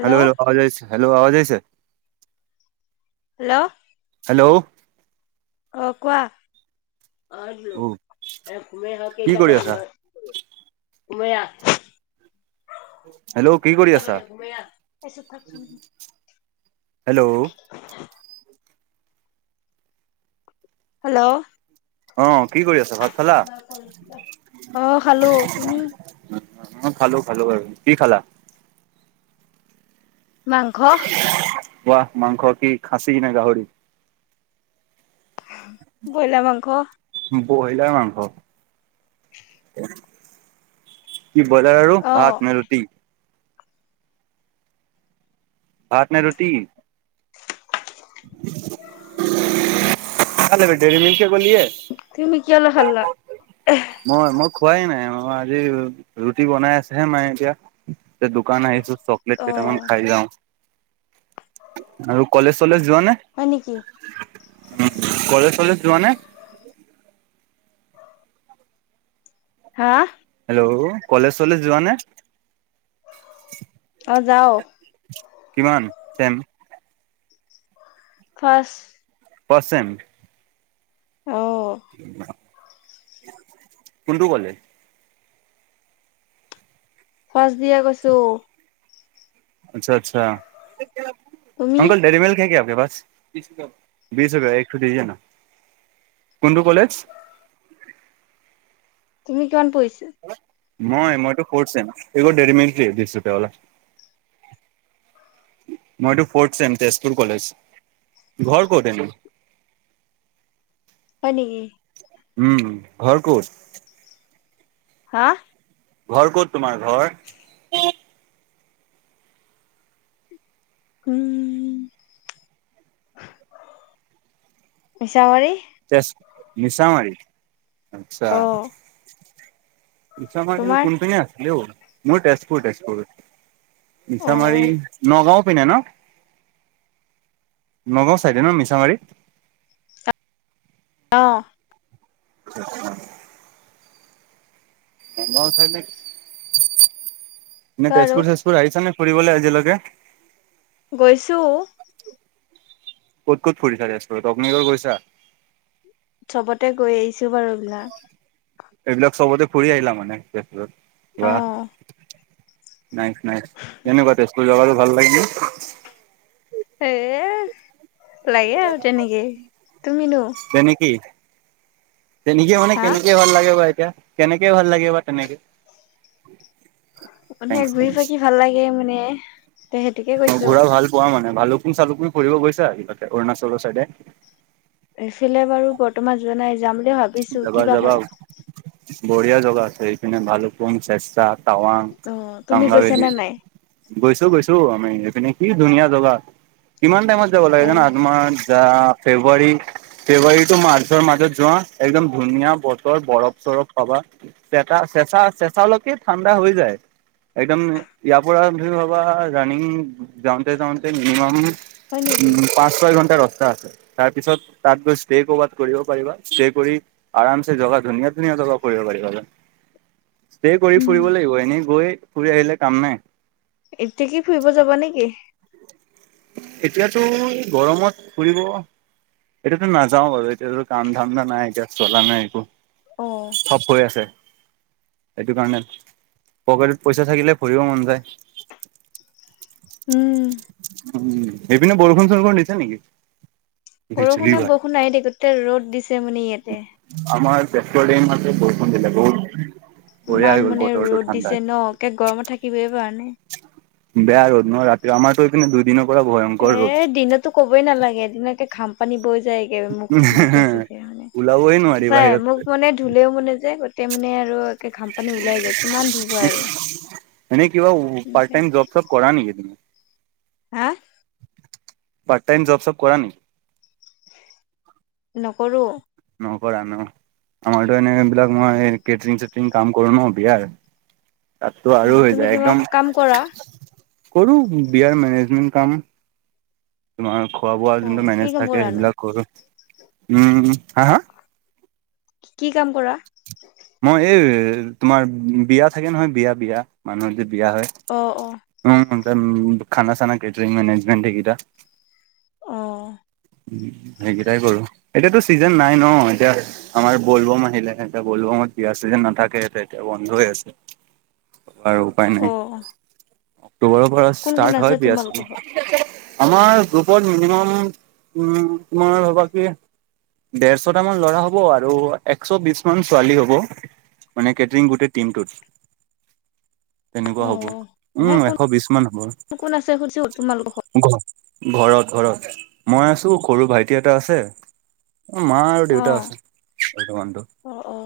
Hello hello [unintelligible] [unintelligible] hello hello অ কোৱা? [unintelligible] কি কৰি আছা ময়া হেল্ল' কি কৰি আছা [unintelligible] হেল্ল' হেল্ল' অ। কি কৰি আছা ভাত খালা [unintelligible] অ খালো, তুমি? অ খালো, খালো বাৰু। কি খালা? মাংস পোৱা মাংস কি খাচি নে গাহৰি? ব্ৰইলাৰ মাংস। বইলাৰ মাংস। কি বজাৰ আৰু অ হাত [unintelligible] ভাত নে ৰুটি? [unintelligible] তুমি কিহল খাল্লা। মই মই খোৱাই নাই ম আজি ৰু ৰুটি বনাই আছেহে মায়ে এতিয়া। দোকান আহিছো চকলেট অ কেইটামান খাই যাওঁ আৰু কলেজ চলেজ যোৱা নে হয় নেকি উ কলেজ চলেজ যোৱা নে। হা। আও' কলেজ চলেজ যোৱা নে অ যাও কিমান চেম। ফাৰ্চ ফৰ্থচেম। অ কোনটো কলে। ফচ দিয়ে কৈছো। আচ্ছা আচ্ছা তুমি আংকল ডেৰি মেল্ক হে কিয়া আপকে পাছ। বিছ ৰুপীয়া বিছ ৰুপীয়া একথু দিজীয়ে না কোনটো কলেজ। তুমি কিমান পঢ়িছা। মই মইটো ফৰ্থছেম এগৌ দেৰি মিল্ক দে বিছ ৰুপীয়া ৱালা। মইটো ফৰ্থ চেম তেজপুৰ কলেজ ঘৰ কত এনে। [inaudible] নিকি উম ঘৰ ক'ত। হা। ঘৰ ক'ত তোমাৰ ঘৰ। উম মিছামাৰী। মিছামাৰি আচ্ছা। অ নিছামাৰি তোমাৰ কোন পিনে আছিলে অ মোৰ তেজপুৰ তেজপুৰ। অ অ নিছামাৰী নগাঁও পিনে ন। নগাঁও চাইডে ন মিছামাৰী। অ। [unintelligible] মেম আছে নেকি? ক আৰু তেজপুৰ চেজপুৰ আহিছা নে? ফুৰিবলে আজিলৈকে গৈছো। ক'ত ক'ত ফুৰিছা তেজপুৰত অগ্নিগড় গৈছা। চবতে গৈ আহিছো বাৰু এইবিলাক। এইবিলাক চবতে ফুৰি আহিলা মানে তেজপুৰত। অহ। নাইক নাই তেনেকুৱা তেজপুৰ জাগাটো ভাল লাগে নে। এ লাগে আৰু তেনেকে তুমিনো তেনেকি তেনেকে মানে হা কেনেকে ভাল লাগে বা এতিয়া কেনেকে ভাল লাগে বা তেনেকে মানে থেংকছ ঘুৰি থেংকছ। ফাকি ভাল লাগে মানে তে সেইটোকে কৈছো ভালুকপুং চালুকপুং ফুৰিব গৈছা কিবাকে অৰুণাচলৰ ছাইদে? এইফালে বাৰু বৰ্তমান যোৱা নাই যাম বুলি ভাবিছোঁ যাবা কিবা যাবা হয় বঢ়িয়া জাগা আছে এইপিনে ভালুপুং চেচ-চাৰ তাৱাং অ তুমি গৈছা বাংলাৰেলি নে নাই গৈছো গৈছো আমি এনে কি ধুনীয়া জগা। কিমান টাইমত যাব লাগে এ জানা? তোমাৰ আ ফেব্ৰুৱাৰী ফেব্ৰুৱাৰী তু মাৰ্চৰ মাজত যোৱা একদম ধুনীয়া বতৰ বৰফ-চৰফ পাবা। চেঁচা চেঁচা চেঁচালৈকে ঠাণ্ডা হৈ যায়। একদম ইয়াৰ পৰা যদি ভাবা ৰাণিং যাওঁতে যাওঁতে মিনিমাম হয় নেকি [unintelligible] পাঁচ, ছয় ঘন্টা ৰাস্তা আছে। তাৰ পিছত তাত গৈ ষ্টে কবাত কৰিব পাৰিবা। ষ্টে কৰি আৰামছে জগা ধুনীয়া ধুনীয়া জগা কৰিব পাৰিবা। ষ্টে কৰি উম ফুৰিব লাগিব। এনেই গৈ ফুৰি আহিলে কাম নাই। এতিয়া কি ফুৰিব যাবা নে কি? এতিয়াতো গৰমত ফুৰিব এতিয়াতো নাযাও বাৰু এতিয়াতো কাম ধান্দা নাই, এতিয়া চলা নাই একো। অ চব গৈ আছে। সেইটো কাৰণে পকেটত পইচা থাকিলে ফুৰিব মন যায়। উম। উ এইপিনে বৰষুণ চৰষুণ দিছে নেকি? বিজুলী বৰষুণে বাই বৰষুণ আহি এ গোটই ৰ'দ দিছে মানে ইয়াতে। আমাৰ তেজপুৰত এইমাত্ৰ বৰষুণ দিলে বহুত। বঢ়িয়া হৈ ইমান গ'ল মানে বতৰটো ৰ'দ ঠাণ্ডা দিছে ন, একে গৰমত থাকিবই পৰা নাই। বেয়া ৰ'দ নহ, ৰাতি আমাৰতো এইপিনে দুইদিন এ দিনতো কবই নালাগে এদিনকে ঘাম পানী বৈ যায় গে মোক মুখে চুখে মানে ওলাবই নোৱাৰি চাই বাহিৰত। মোক মানে ধুলেও মানে যে তে মানে আৰু একে ঘামপানী ওলাই যায়গ এনেই কিবা এনেকে পাৰ্ট তাইম জব চব কৰা নেকি তুমি? হা পাৰ্ট টাইম জব চব কৰা নি? নকৰোঁ। নকৰা ন, আমাৰতো এনে এইবিলাক মই কেটৰিং চেটৰিং কাম কৰো ন বিয়াৰ। তাতো অ আৰু এ তুমি যায় কিবা একদম। কাম কৰা কৰো বিয়াৰ মেনেজমেণ্ট কাম। তোমাৰ খোৱা বোৱা অ যোনটো কি মেনেজ কাম থাকে কৰানো সেইবিলাক কৰো। উম হা, হা। কি কাম কৰা? মই এই তোমাৰ বিয়া থাকে নহয় বিয়া বিয়া মানুহৰ যে বিয়া হয় অ অ উ খানা চানা কেটাৰিং মেনেজমেন্ট সেইকেইটা। অ সেইকেইটাই কৰো এতিয়াতো চিজন নাই ন এতিয়া আমাৰ বলবম আহিলে এতিয়া বলবমত বিয়াৰ চিজন নাথাকে এতিয়া বন্ধ হৈ আছে আৰু উপায় অ নাই। অক্টোবৰৰ পৰা কোন কোন ষ্টাৰ্ট আছে হয় বিয়া চিয়া তোমালোকৰ ঘৰত আমাৰ গ্ৰুপত মিনিমাম উম তোমাৰ আৰু বাকী দেৰশটা মান ল'ৰা হব আৰু একশ বিশ মান ছোৱালী হ'ব। মানে কেটাৰিং গোটেই টিমটোত। তেনেকুৱা হ'ব অ উম নহয় কোন এশ বিশ মান কোন আছে সুধিছো তোমালোকৰ ঘৰত হ'ব। ঘ ঘৰত ঘৰত, মই আছো সৰু ভাইটি এটা আছে। মা আৰু দেউতা আছে, অ বৰ্তমানটো। অ অ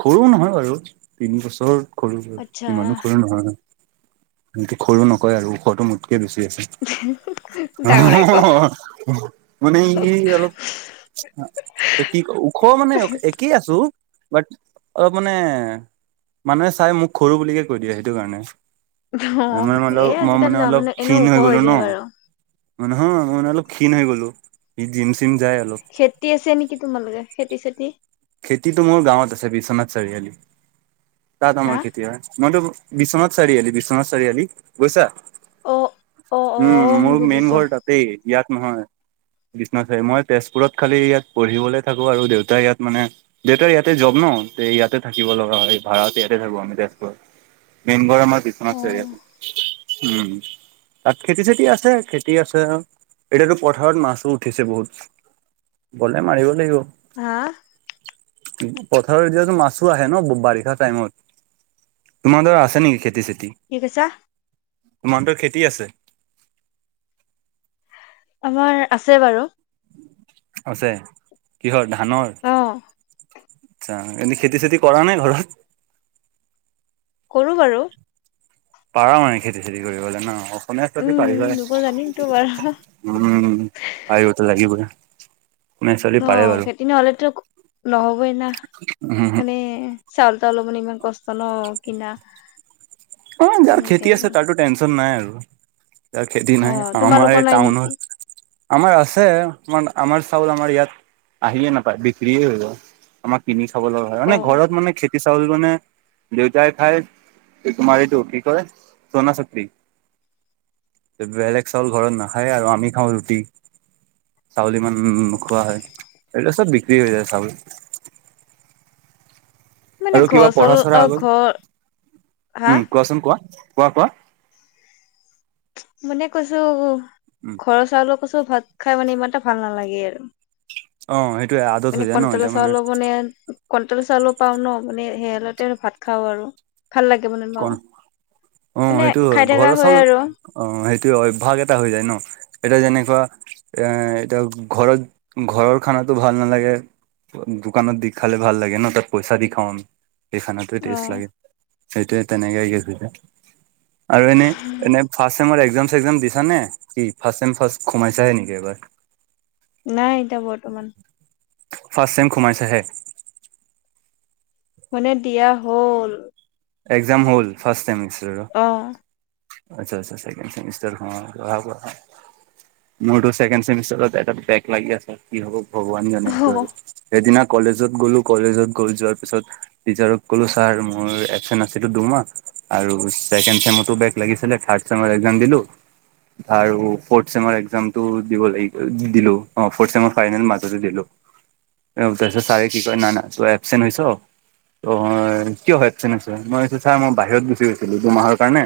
সৰু নহয় বাৰু তিনি বছৰ সৰু বাৰু আচ্ছা ইমানো সৰু নহয় ন। সৰু নকয় আৰু ওখটো মোতকে বেছি আছে। অ ডাঙৰ এক অ হ হ মানে ই অলপ কি ওখ মানে একেই আছো। বাট অলপ মানে মানুহে চাই মোক সৰু বুলিকে কৈ দিয়ে সেইটো কাৰণে। মই এ অলপ মই আজিকালি মানে ল'ৰা অলপ মানুহ এনেও ক্ষীণ ওখ হৈ গলো ন। যায় বাৰু মানহো মান অলপ ক্ষীণ হৈ গ'লো এই জিম চিম যায় অলপ খেতি আছে নেকি তোমালোকে, খেতি চেতি খেতিটো মোৰ গাঁৱত আছে বিশ্বনাথ চাৰিআলি। তাত আমাৰ হা খেতি হয়, মইতো বিশ্বনাথ চাৰিআালি বিশ্বনাথ চাৰিআালি গৈছা। অ অ অ উম মোৰ মেইন বুজিছো ঘৰ তাতেই। ইয়াত নহয় বিশ্বনাথ মই তেজপুৰত খালি ইয়াত পঢ়িবলৈ থাকো আৰু দেউতাই ইয়াত মানে দেউতাৰ ইয়াতে যব ন ইয়াতে থাকিব লগা হয় ভাড়াত ইয়াতে থাকো আমি তেজপুৰত। মেইন ঘৰ আমাৰ বিশ্বনাথ অ চাৰি আলিৰ। উম, তাত খেতি-চেতি আছে। খেতি আছে আও এতিয়াটো পথাৰত মাছো উঠিছে বহুত। গ'লে মাৰিব লাগিব। হাঁ পথাৰত এতিয়াটো মাছো আহে ন, ব বাৰিষা টাইমত। তোমাৰ ধৰা, আছে নেকি খেতি চেত- কি কৈছা? তোমাৰটো খেতি আছে? আমাৰ আছে বাৰু। আছে, কিহৰ ধানৰ? অ আচ্ছা, এনে খেতি-চেতি কৰা নে ঘৰত? কৰো বাৰু। পাৰা নাই খেতি-চেতি কৰিবলৈ ন' অ, [unintelligible] তহঁতি উম, পাৰিবানে, দিব জানিমতো বাৰু উম, পাৰিবটো লাগিবই। অসমীয়া ছোৱালী পাৰে অ', বাৰু। খেতি নহ'লেটো নহ'বই না। উম, মানে, চাউল-তাউল লবলে ইমান কষ্ট ন' কিনা। অ', যাৰ এনেকে খেতি আছে আৰু তাৰটো টেনছন ‌নাই আৰু। যাৰ খেতি অ, নাই আমাৰ তোমালোকৰ এই নাই টাউনত, নেকি? আমাৰ আছে। কিছুমান আমাৰ চাউল আমাৰ ইয়াত, আহিয়ে নাপায়, বিক্ৰীয়ে হৈ গ'ল, আমাৰ কিনি খাব লগা হ'য়, অ, মানে ঘৰত মানে খেতি চাউল মানে দেউতাই খাই। তোমাৰ এইটো কি কয়, সোনা শক্তি। বেলেগ চাউল ঘৰত নাখায়ে আৰু আমি খাওঁ ৰুটি। চাউল ইমান নোখোৱা হয়, এইবিলাক চব বিক্ৰী হৈ যায় চাউল। [unintelligible] মানে আৰু কিবা ঘৰ চল পঢ়া-চঢ়া অ, ঘৰ হা [unintelligible] উম, কোৱাচোন কোৱা? কোৱা কোৱা? মানে কৈছো, উম ঘৰৰ চাউলৰ কৈছো ভাত খাই মানে ইমান এটা ভাল নালাগে আৰু। অ সেইটোয়ে আদত হৈ মানে যায় ন এতিয়া কণ্ট্ৰলৰ চাউলৰ মানে, কণ্ট্ৰলৰ চাউলো পাওঁ ন' মানে সে [unintelligible] ভাত খাওঁ আৰু। ভাল লাগে মানে ক ন', অ মানে সেইটো হয় খাই ঘৰৰ থাকা চাউল হয় আৰু। অ', সেইটোৱে অভ্যাস এটা হৈ যায় ন, এতিয়া যেনেকুৱা এ, এতিয়া ঘৰত ঘৰৰ খানাটো ভাল নালাগে। দোকানত দি খালে ভাল লাগে ন, তাত পইচা দি খাওঁ আমি। সেই খানাটোৱে অ, টেষ্ট লাগে, সেইটোৱে তেনেকে [unintelligible] আৰু এনে, ইমান ৰ্ফাষ্ট ছেমৰ এক্সাম এক্সাম দিছা নে? কি ৰ্ফাষ্ট ছেম ৰ্ফাষ্ট সোমাইছাহে নেকি এইবাৰ? নাই এতিয়া বৰ্তমান। ৰ্ফাষ্টছেম সোমাইছেহে? মানে দিয়া হ'ল। এক্সাম হ'ল ফাৰ্ষ্টছেমিচ অ', আচ্ছা আচ্ছা, ছেকেণ্ড ছেমিষ্টাৰ অ, ল'ৰাবোৰ আ মোৰটো ছেকেণ্ড ছেমিষ্টাৰত এটাত বেক লাগি আছে কি হ'ব ভগৱান জানে সেইটো অ', আৰু, সেইদিনা কলেজত গ'লো কলেজত গৈ যোৱাৰ পিছত টিচাৰক ক'লো ছাৰ মোৰ এবচেন্ট আছিলোঁ দুমাহ। আৰু ছেকেণ্ড ছেম'টো বেগ লাগিছিলে, ৰ্থাড ছেমত এক্সাম দিলোঁ। আৰু ৰ্ফ'থ ছেমৰ এক্সামটো দিব লাগি দিলোঁ অ, ৰ্ফথ ছেমৰ ফাইনেল মাজতে দিলোঁ। এও তাৰপিছত ছাৰে কি কয়, না না তই এবচেণ্ট হৈছ তই কিয় এবচেণ্ট আছ, মই কৈছো ছাৰ মই বাহিৰত গুচি গৈছিলোঁ দুমাহৰ কাৰণে।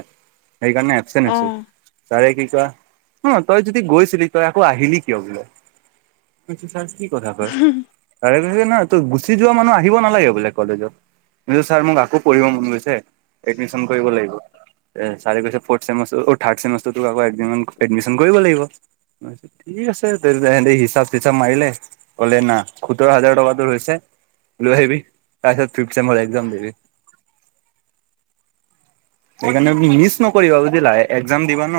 সেইকাৰণে এবচেণ্ট হৈছোঁ, অ', ছাৰে কি চোৱা, অ, তই যদি গৈছিলি তই আকৌ আহিলি কিয় বোলে, মই কৈছো ছাৰ কি কথা কয়, ছাৰে কৈছে ন' তো গুচি যোৱা মানুহ আহিব নালাগে বোলে কলেজত। [unintelligible] ছাৰ মোক আকৌ পঢ়িব মন গৈছে, এডমিশন কৰিব লাগিব। ছাৰে কৈছে ফ'ৰ্থ ছেমিষ্টাৰ অ, থাৰ্ড চেমেষ্টাৰটো আকৌ এডমিন এডমিশন কৰিব লাগিব, মই কৈছোঁ ঠিক আছে। সিহঁতে হিচাপ তিচাপ মাৰিলে, কলে না সোতৰ' হাজাৰ টকা তোৰ হৈছে। লৈ আহিবি, তাৰপিছত ফিফট ছেমত একজাম দিবি। [inaudible] সেইকাৰণে মিচ নকৰিবা বুজিলা এক্জাম দিবা ন,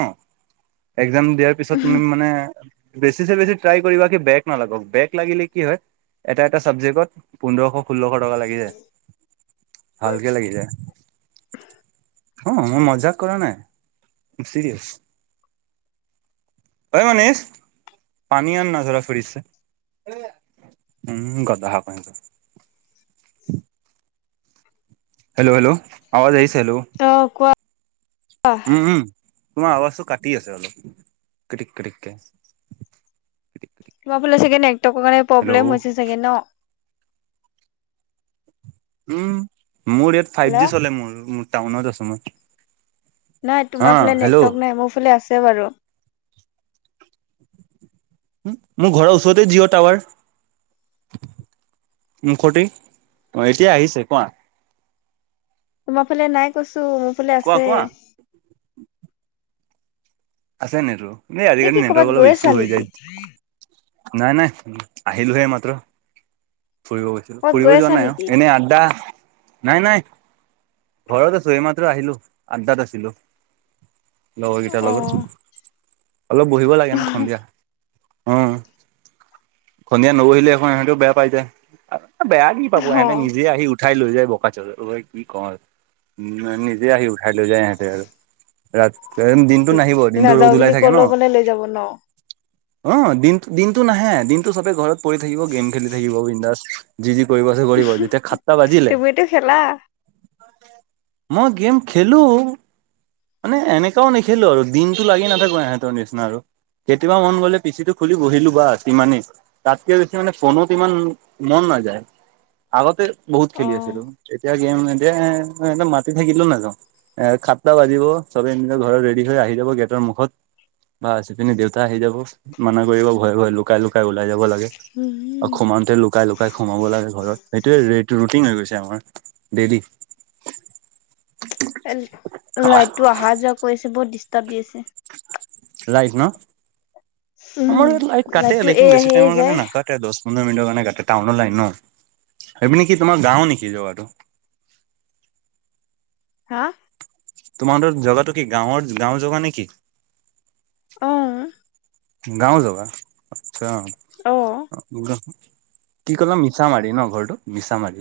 একজাম দিয়াৰ পিছত তুমি মানে, বেছিছে বেছি ট্ৰাই কৰিবা কি বেগ নালাগক বেগ লাগিলে কি হয় এটা এটা ছাবজেক্টত, পোন্ধৰশ ষোল্লশ টকা লাগি যায়, ভালকে লাগি যায়। অ মই মাজাক কৰা নাই চিৰিয়েছ্ ঐ মানিচ পানী আন না জাৰা ফ্ৰিছছে উম গাধা কাহিকা হেল্ল' হেল্ল' আৱাজ আহিছে হেল্ল' অ', কোৱা। উম উম তোমাৰ আৱাজটো কাটি আছে অলপ কটিক কটিক কে তোমাৰ ফালে চাগে নেটৱৰ্কৰ কাৰণে প্ৰব্লেম হৈছে চাগে ন উম মোৰ ইয়াত ফাইভ হেল্ল', জি চলে মোৰ মোৰ টাউনত আছো মই নাই অ তোমাৰ ফালে হেল্ল' নেটৱৰ্ক নাই মোৰ ফালে আছে বাৰু হু মোৰ ঘৰৰ ওচৰতে জিঅ' টাৱাৰ মুখতি অ এতিয়া আহিছে কোৱা তোমাৰ ফালে নাই কৈছো মোৰ ফালে কোৱা আছে কোৱা। আছে নেটৱৰ্ক এ এতিয়া কি আজিকালি ক'বাত নেটৱৰ্ক অলপ গৈ আছা ইছু হৈ নেকি? যায় নাই নাই আহিলো হে মাত্ৰ ফুৰিব গৈছো ক'বাত ফুৰিব গৈ যোৱা আছা নাই অ নেকি? এনে আড্ডা নাই নাই ঘৰত আছো এইমাত্ৰ আহিলো আড্ডাত আছিলো লগৰ কেইটাৰ লগত অ', অলপ বহিব লাগে ন সন্ধিয়া অ সন্ধিয়া নবহিলে এখন হেহেতেও বেয়া পাই যায় বেয়া কি পাব ইহঁতে অ', নিজে আহি উঠাই লৈ যায় বোকা চদ ঐ কি কম নিজে আহি উঠাই লৈ যায় ইহঁতে আৰু ৰাত গৰম দিনটো নাহিব দিনটো ৰ'দ নাযাওঁ ওলাই বুলি থাকে ন ক'লেও মানে লৈ যাব ন? অ দিন দিনটো নাহে দিনটো চবে ঘৰত পৰি থাকিব গেম খেলি থাকিব বিন্দাছ যি যি কৰিব আছে কৰিব যেতিয়া সাতটা বাজিলে তুমিতো খেলা মই গেম খেলো মানে এনেকাও নেখেলো আৰু দিনটো লাগি নাথাকো ইহঁতৰ নিচিনা আৰু কেতিয়াবা মন গ'লে পিচিটো খুলি বহিলো বাচ সিমানেই তাতকে বেছি মানে ফ'নত ইমান মন নাযায় আগতে বহুত খেলি অ', আছিলো এতিয়া গেম [unintelligible] মাতি থাকিলেও নাযাওঁ এ সাতটা বাজিব চবে নিজৰ ঘৰত ৰেডি হৈ আহি যাব গেটৰ মুখত বা পিছপিনি দেউতা আহি যাব মানা কৰিব ভয়ে ভয়ে লুকাই লুকাই লুকাই ওলাই যাব লাগে আৰু উম, সোমাওঁতে লুকাই লুকাই সোমাব লাগে ঘৰত সেইটোৱে এ এইটো ৰুতিন হৈ গৈছে আমাৰ দেলি কাৰেন্ট লাইটটো অহা যোৱা কৰিছে বহঙত ডিষ্টাৰ্ব দি আছে লাইট ন উম, আমাৰ ইয়াত লাইট কাটে লাইটটো লেকিন এই বেছি আহি টাইমৰ কাৰণে যায় নাকাটে দছ পোন্ধৰ মিনিটৰ কাৰণে কাতে টাউনৰ লাইন ন সেইপিনে কি তোমাৰ গাওঁ নিকি জগাটো [inaudible] হা তোমাহতৰ জগাটো কি গাঁৱৰ গাঁও জগা নেকি অহঁ গাঁও জগা আচ্ছা অ'। কি কলা মিছা মাৰি ন ঘৰটো মিছা মাৰি